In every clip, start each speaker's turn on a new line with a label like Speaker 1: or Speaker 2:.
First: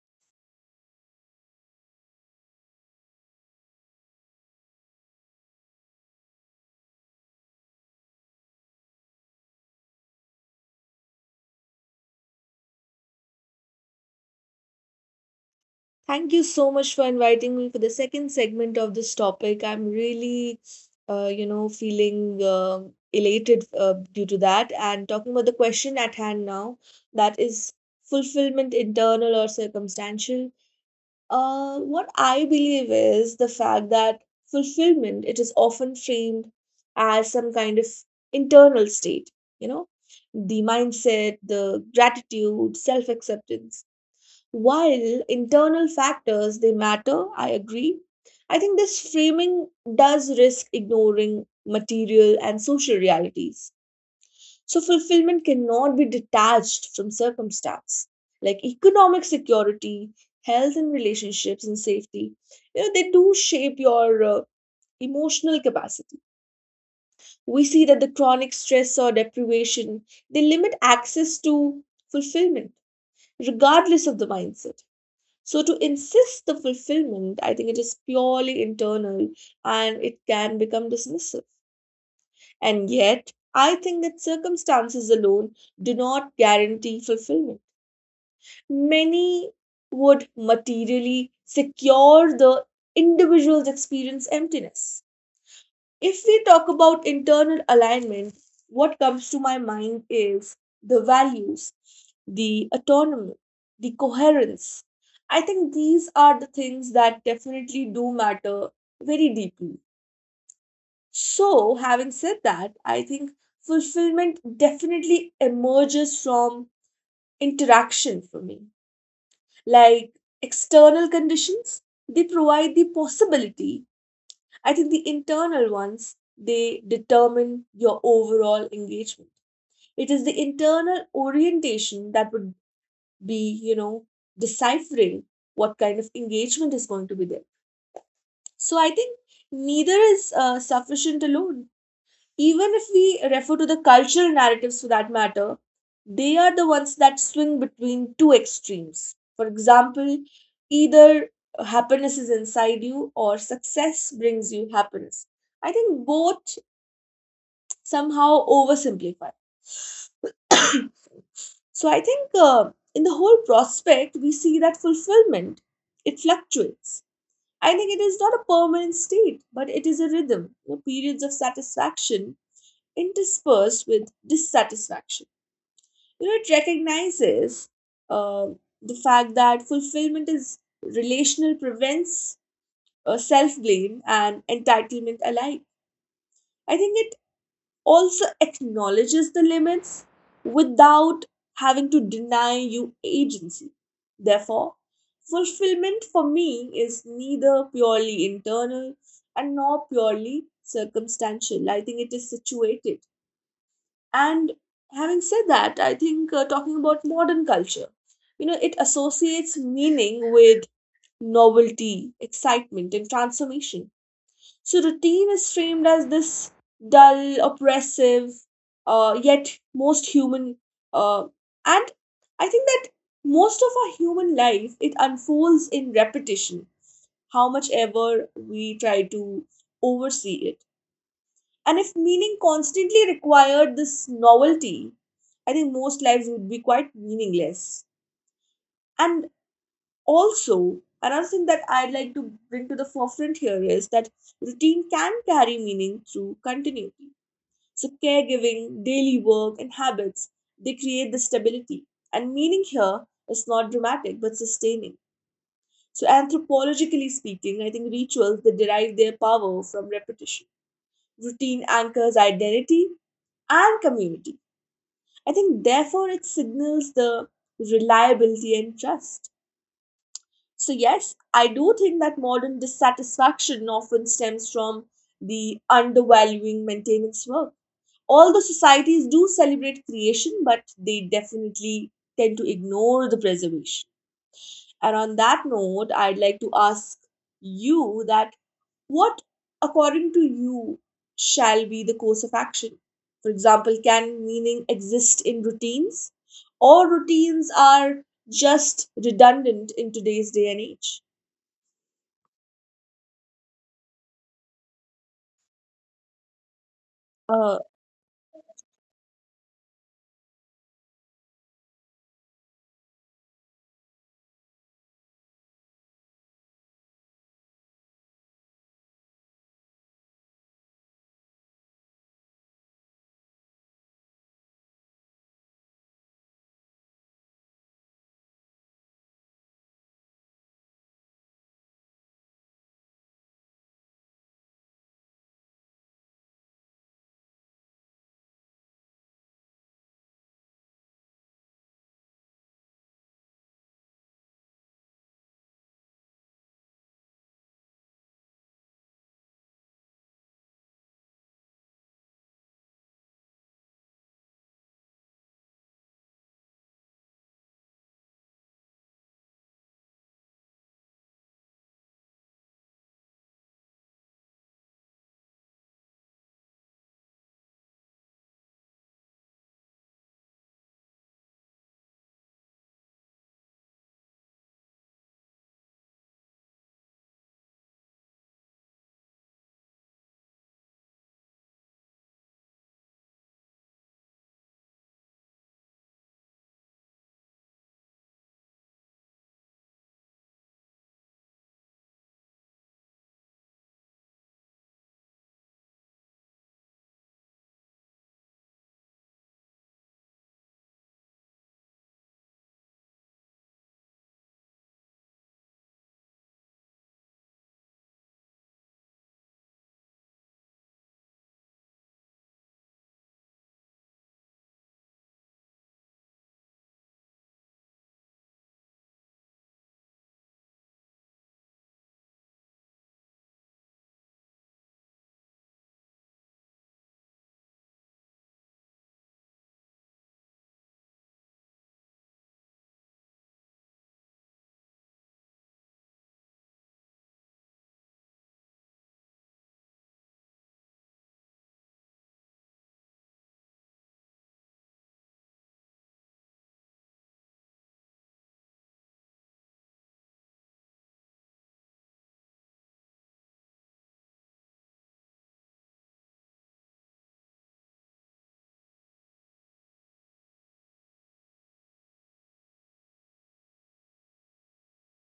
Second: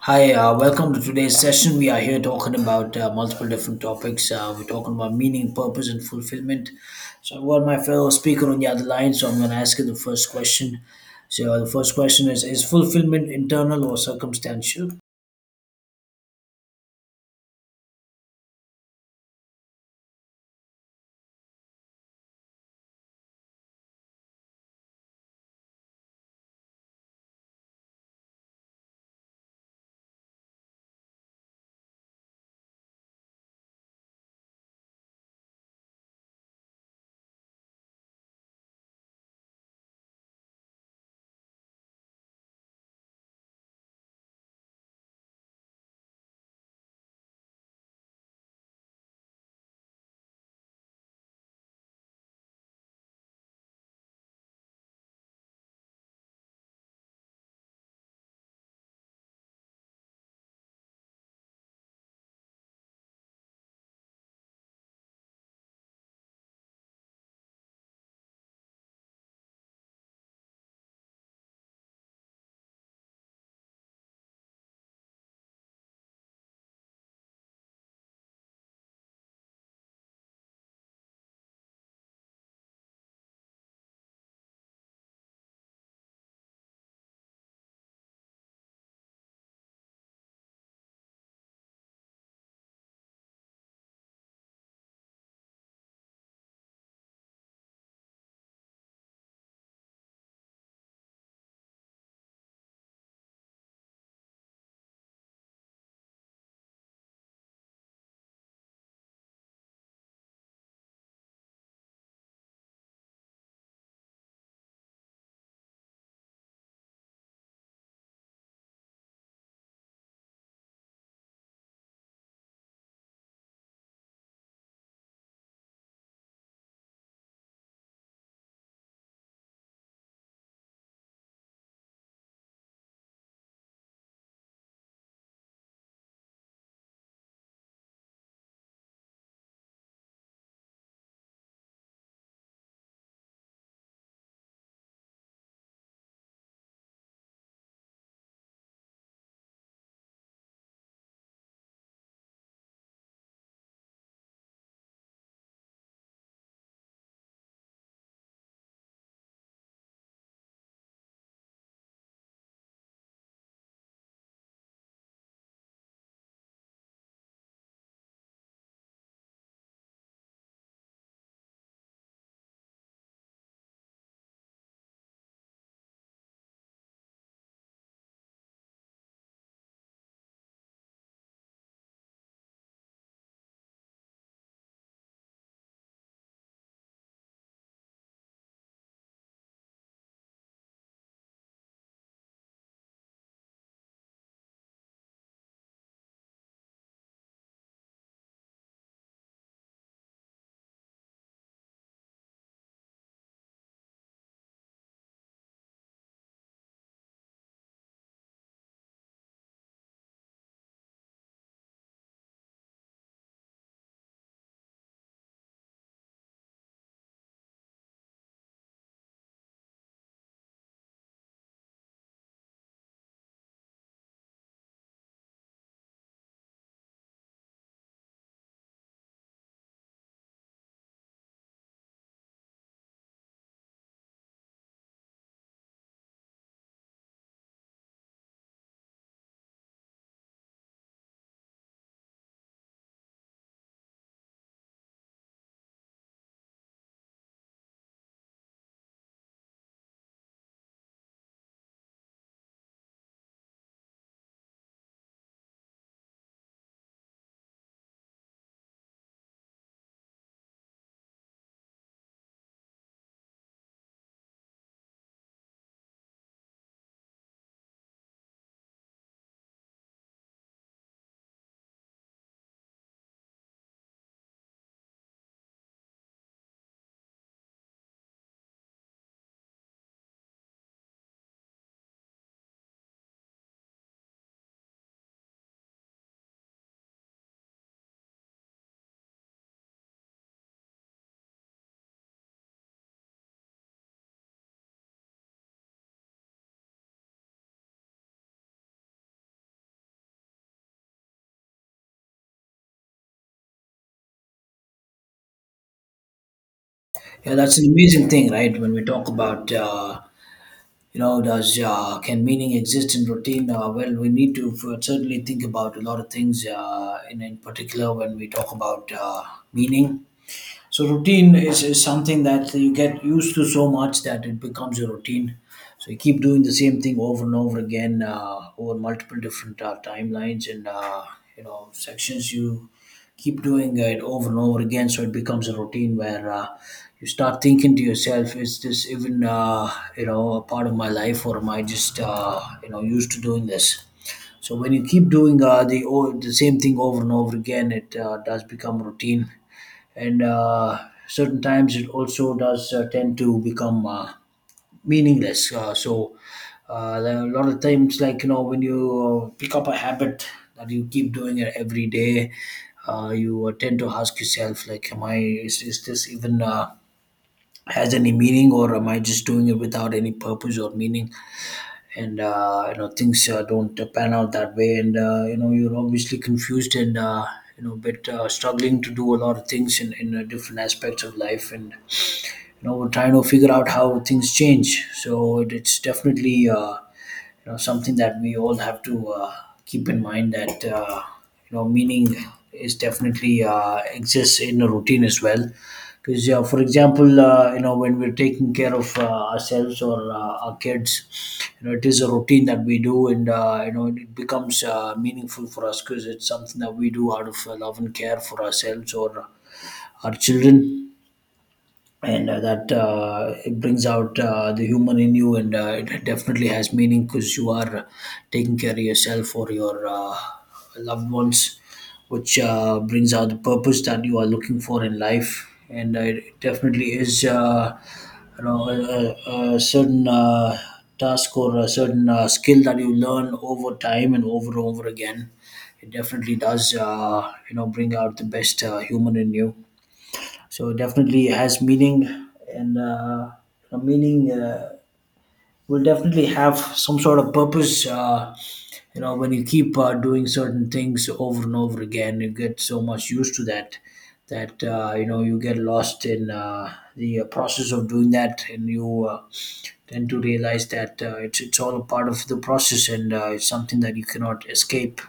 Speaker 1: Hi, welcome to today's session. We are here talking about multiple different topics. We're talking about meaning, purpose, and fulfillment. So, I've got my fellow speaker on the other line, so I'm going to ask you the first question. So, the first question is fulfillment internal or circumstantial?
Speaker 2: Thank you so much for inviting me for the second segment of this topic. I'm really, feeling elated due to that. And talking about the question at hand now, that is fulfillment, internal or circumstantial. What I believe is the fact that fulfillment it is often framed as some kind of internal state. You know, the mindset, the gratitude, self acceptance while internal factors they matter, I agree. I think this framing does risk ignoring material and social realities. So fulfillment cannot be detached from circumstance. Like economic security, health and relationships and safety, you know, they do shape your emotional capacity. We see that the chronic stress or deprivation, they limit access to fulfillment regardless of the mindset, so to insist the fulfillment, I think it is purely internal and it can become dismissive. And yet, I think that circumstances alone do not guarantee fulfillment. Many would materially secure the individual's experience emptiness. If we talk about internal alignment, what comes to my mind is the values, the autonomy, the coherence. I think these are the things that definitely do matter very deeply. So, having said that, I think fulfillment definitely emerges from interaction for me. Like external conditions, they provide the possibility. I think the internal ones, they determine your overall engagement. It is the internal orientation that would be, you know, deciphering what kind of engagement is going to be there. So I think neither is sufficient alone. Even if we refer to the cultural narratives for that matter, they are the ones that swing between two extremes. For example, either happiness is inside you or success brings you happiness. I think both somehow oversimplified. So I think in the whole prospect, we see that fulfillment it fluctuates. I think it is not a permanent state, but it is a rhythm. You know, periods of satisfaction interspersed with dissatisfaction. You know, it recognizes uh, the fact that fulfillment is relational, prevents self blame and entitlement alike. I think it also acknowledges the limits without having to deny you agency. Therefore, fulfillment for me is neither purely internal and nor purely circumstantial. I think it is situated. And having said that, I think talking about modern culture, you know, it associates meaning with novelty, excitement, and transformation, so routine is framed as this dull, oppressive, yet most human. Uh, and I think that most of our human life it unfolds in repetition. How much ever we try to oversee it, and if meaning constantly required this novelty, I think most lives would be quite meaningless. And also, another thing that I'd like to bring to the forefront here is that routine can carry meaning through continuity. So, caregiving, daily work, and habits they create the stability. And meaning here is not dramatic but sustaining. So, anthropologically speaking, I think rituals they derive their power from repetition. Routine anchors identity and community. I think, therefore, it signals the reliability and trust. So, yes, I do think that modern dissatisfaction often stems from the undervaluing maintenance work. Although societies do celebrate creation, but they definitely tend to ignore the preservation. And on that note, I'd like to ask you that what, according to you, shall be the course of action? For example, can meaning exist in routines? Or routines are just redundant in today's day and age?
Speaker 1: Yeah, that's
Speaker 2: Uh,
Speaker 1: an amazing thing, right? When we talk about, does can meaning exist in routine? Well, we need to certainly think about a lot of things, in particular when we talk about meaning. So routine is something that you get used to so much that it becomes a routine. So you keep doing the same thing over and over again over multiple different timelines and you know sections. You keep doing it over and over again, so it becomes a routine where you start thinking to yourself, "Is this even you know a part of my life, or am I just you know used to doing this?" So when you keep doing the same thing over and over again, it does become routine, and certain times it also does tend to become meaningless. There are a lot of times, like you know, when you pick up a habit that you keep doing it every day, you tend to ask yourself, like, is this even has any meaning, or am I just doing it without any purpose or meaning? And you know things don't pan out that way, and you know you're obviously confused, and you know bit struggling to do a lot of things in different aspects of life, and you know we're trying to figure out how things change. So it's definitely you know something that we all have to keep in mind that you know meaning is definitely exists in a routine as well, because for example you know when we're taking care of ourselves or our kids, you know it is a routine that we do. And you know it becomes meaningful for us, because it's something that we do out of love and care for ourselves or our children. And that it brings out the human in you, and it definitely has meaning because you are taking care of yourself or your loved ones, which brings out the purpose that you are looking for in life. And it definitely is a, a certain task or a certain skill that you learn over time and over again. It definitely does bring out the best human in you, so definitely it has meaning, and the meaning will definitely have some sort of purpose. You know, when you keep doing certain things over and over again, you get so much used to that, that you know you get lost in the process of doing that, and you tend to realize that it's all a part of the process, and it's something that you cannot escape,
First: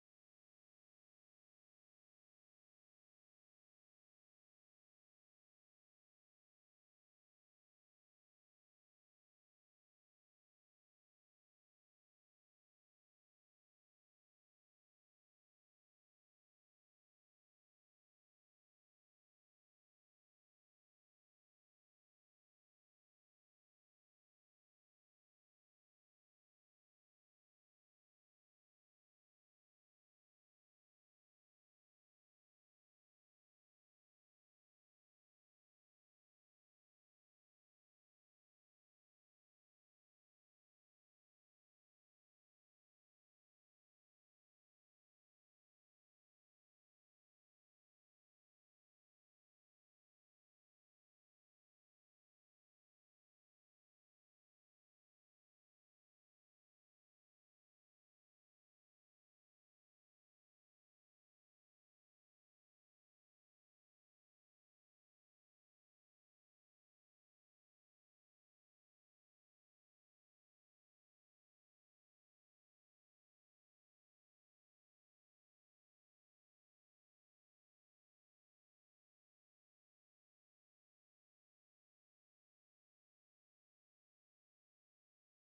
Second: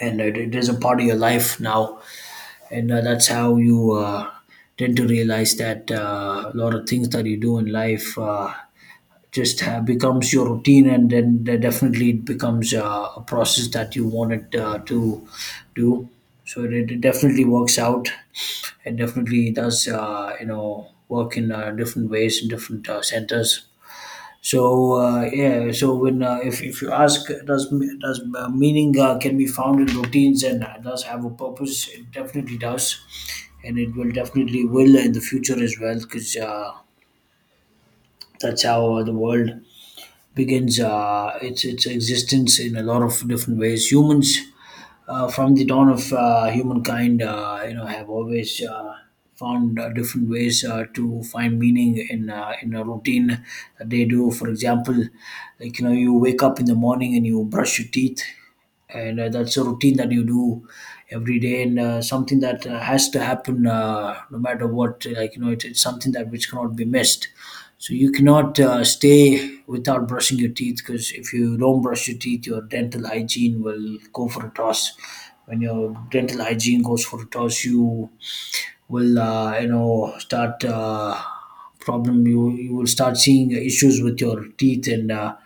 Speaker 1: and it is a part of your life now. And that's how you tend to realize that a lot of things that you do in life becomes your routine, and then definitely it becomes a process that you want it to do. So it definitely works out. It definitely does work in different ways in different centers. So yeah, so when if you ask, does me- does meaning can be found in routines and does have a purpose? It definitely does, and it will definitely will in the future as well, because that's how the world begins its existence in a lot of different ways. Humans from the dawn of humankind, you know, have always found different ways to find meaning in a routine that they do. For example, like you know, you wake up in the morning and you brush your teeth, and that's a routine that you do every day, and something that has to happen no matter what. Like you know, it's something that which cannot be missed, so you cannot stay without brushing your teeth, because if you don't brush your teeth, your dental hygiene will go for a toss. When your dental hygiene goes for a toss, you will you know start problem. You will start seeing issues with your teeth and.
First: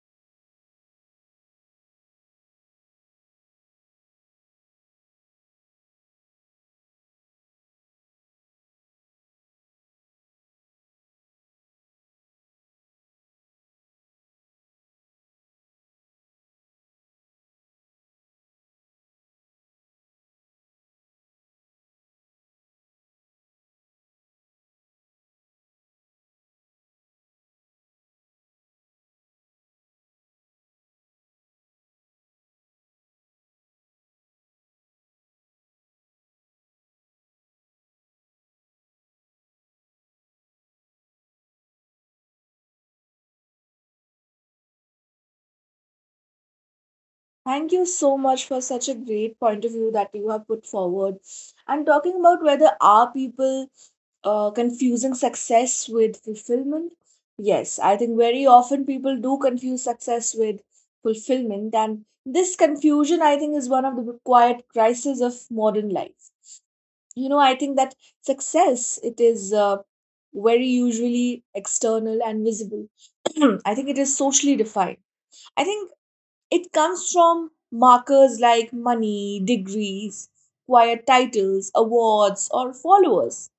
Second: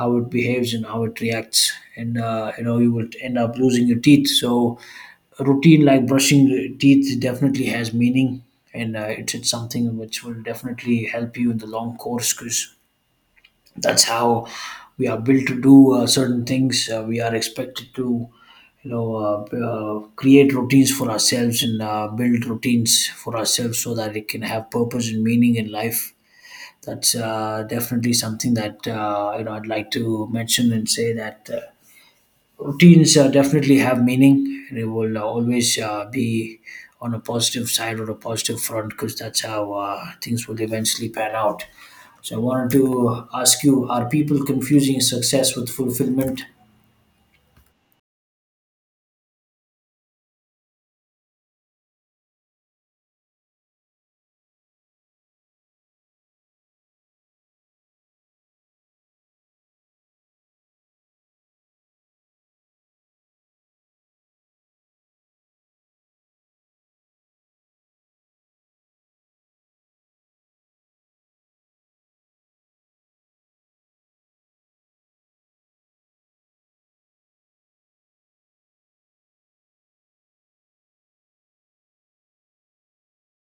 Speaker 1: How it behaves and how it reacts, and you know you will end up losing your teeth. So a routine like brushing your teeth definitely has meaning, and it's something which will definitely help you in the long course, because that's how we are built to do certain things. We are expected to you know, create routines for ourselves and build routines for ourselves so that it can have purpose and meaning in life. That's definitely something that you know I'd like to mention and say that routines definitely have meaning. They will always be on a positive side or a positive front, because that's how things will eventually pan out. So I wanted to ask you: are people confusing success with fulfillment?
Speaker 2: Thank you so much for such a great point of view that you have put forward. And talking about whether are people confusing success with fulfillment? Yes, I think very often people do confuse success with fulfillment, and this confusion, I think, is one of the quiet crises of modern life. You know, I think that success it is very usually external and visible. I think it is socially defined. I think it comes from markers like money, degrees, quiet titles, awards, or followers.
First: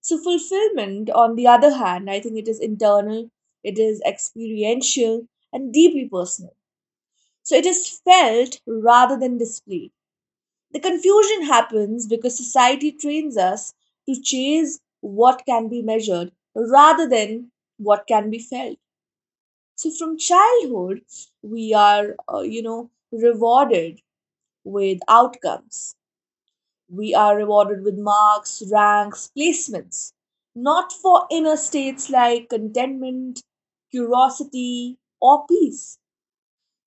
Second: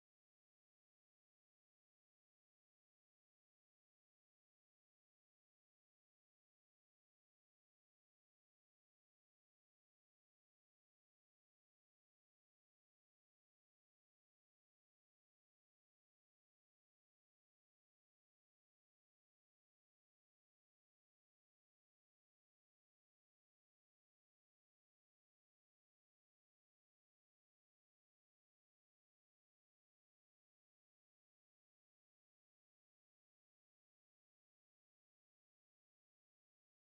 Speaker 2: So, fulfillment, on the other hand, I think it is internal, it is experiential, and deeply personal. So, it is felt rather than displayed. The confusion happens because society trains us to chase what can be measured rather than what can be felt. So, from childhood, we are, rewarded with outcomes. We are rewarded with marks, ranks, placements, not for inner states like contentment, curiosity, or peace.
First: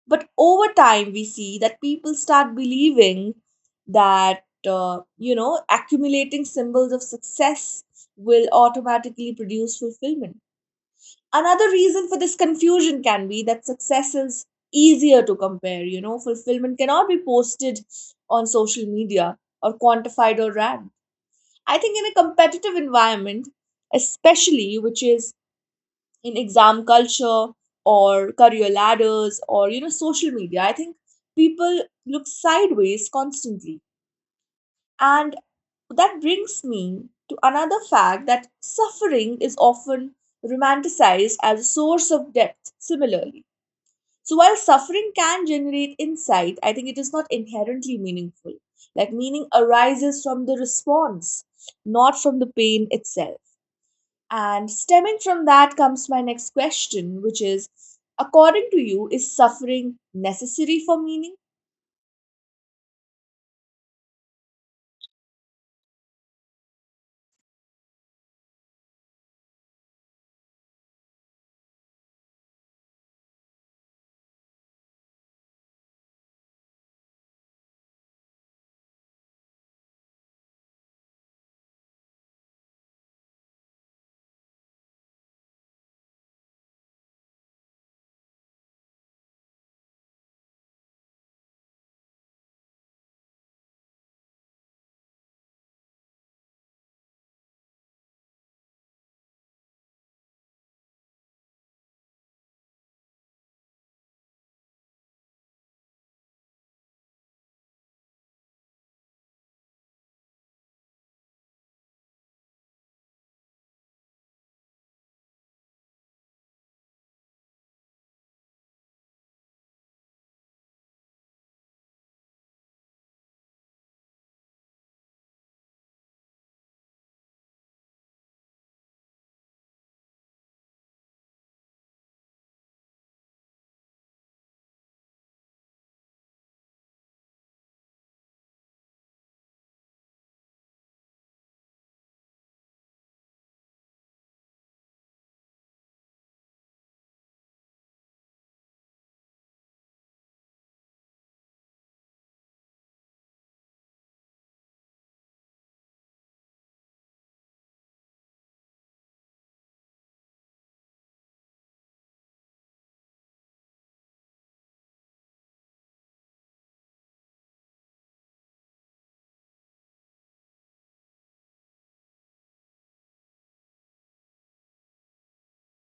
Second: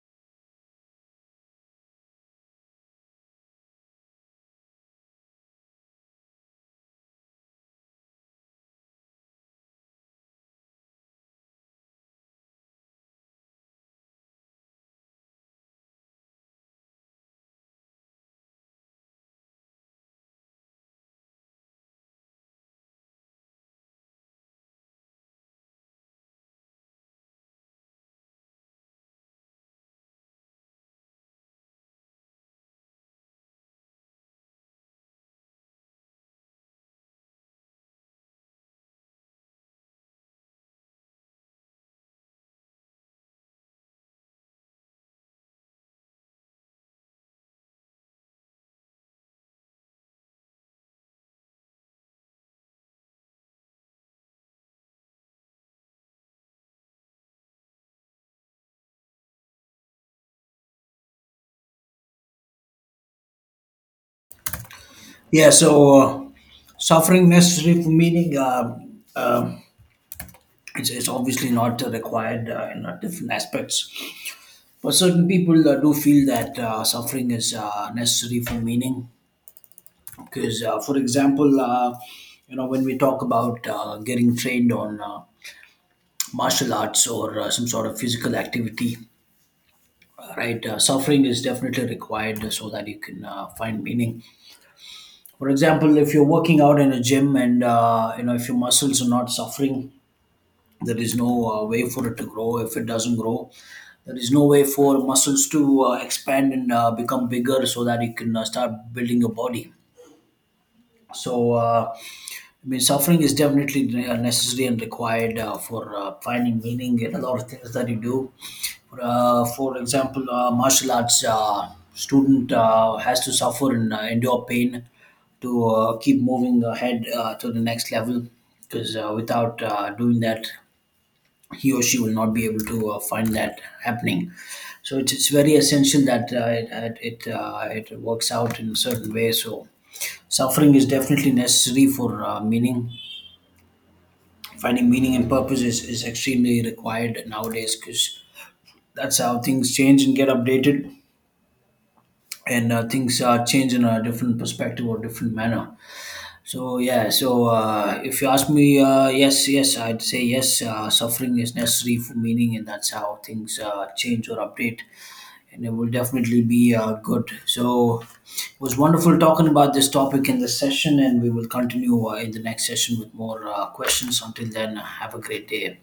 Speaker 2: But over time, we see that people start believing that, accumulating symbols of success will automatically produce fulfillment. Another reason for this confusion can be that success is easier to compare. You know, fulfillment cannot be posted on social media or quantified or ranked. I think in a competitive environment, especially which is in exam culture or career ladders or you know social media, I think people look sideways constantly. And that brings me to another fact that suffering is often romanticized as a source of depth similarly. So while suffering can generate insight, I think it is not inherently meaningful. Like meaning arises from the response, not from the pain itself. And stemming from that comes my next question, which is according to you, is suffering necessary for meaning?
Speaker 1: Yeah. So. Suffering necessary for meaning, um it's obviously not required in different aspects. For certain people, do feel that suffering is necessary for meaning. Because, for example, you know, when we talk about getting trained on martial arts or some sort of physical activity, right? Suffering is definitely required so that you can find meaning. For example, if you're working out in a gym, and you know if your muscles are not suffering, there is no way for it to grow. If it doesn't grow, there is no way for muscles to expand and become bigger so that you can start building your body. So I mean suffering is definitely necessary and required for finding meaning in a lot of things that you do. For, for example martial arts student has to suffer and endure pain to keep moving ahead to the next level, because without doing that he or she will not be able to find that happening. So it's very essential that it works out in a certain way. So suffering is definitely necessary for meaning. Finding meaning and purpose is extremely required nowadays, because that's how things change and get updated, and things change in a different perspective or different manner. So yeah, so if you ask me, yes, I'd say yes. Suffering is necessary for meaning, and that's how things change or update. And it will definitely be good. So it was wonderful talking about this topic in this session, and we will continue in the next session with more questions. Until then, have a great day.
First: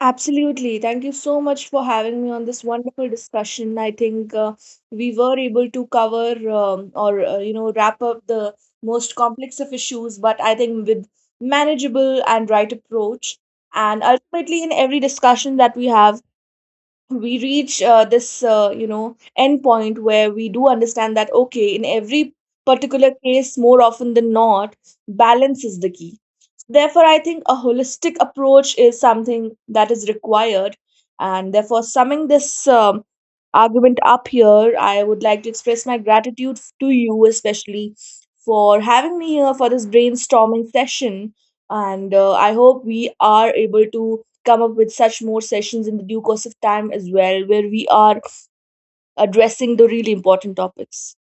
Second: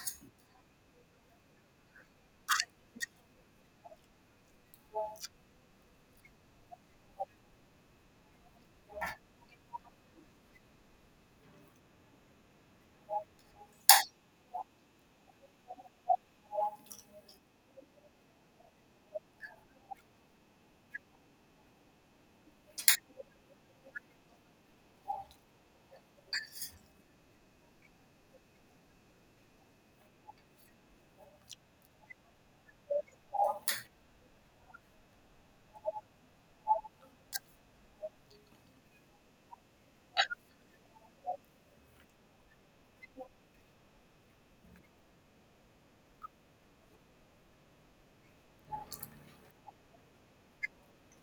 Speaker 2: Absolutely. Thank you so much for having me on this wonderful discussion. I think we were able to cover or you know wrap up the most complex of issues, but I think with manageable and right approach. And ultimately, in every discussion that we have, we reach this you know end point where we do understand that okay in every particular case more often than not balance is the key, therefore I think a holistic approach is something that is required, and therefore summing this argument up here I would like to express my gratitude to you especially for having me here for this brainstorming session, and I hope we are able to come up with such more sessions in the due course of time as well, where we are addressing the really important topics.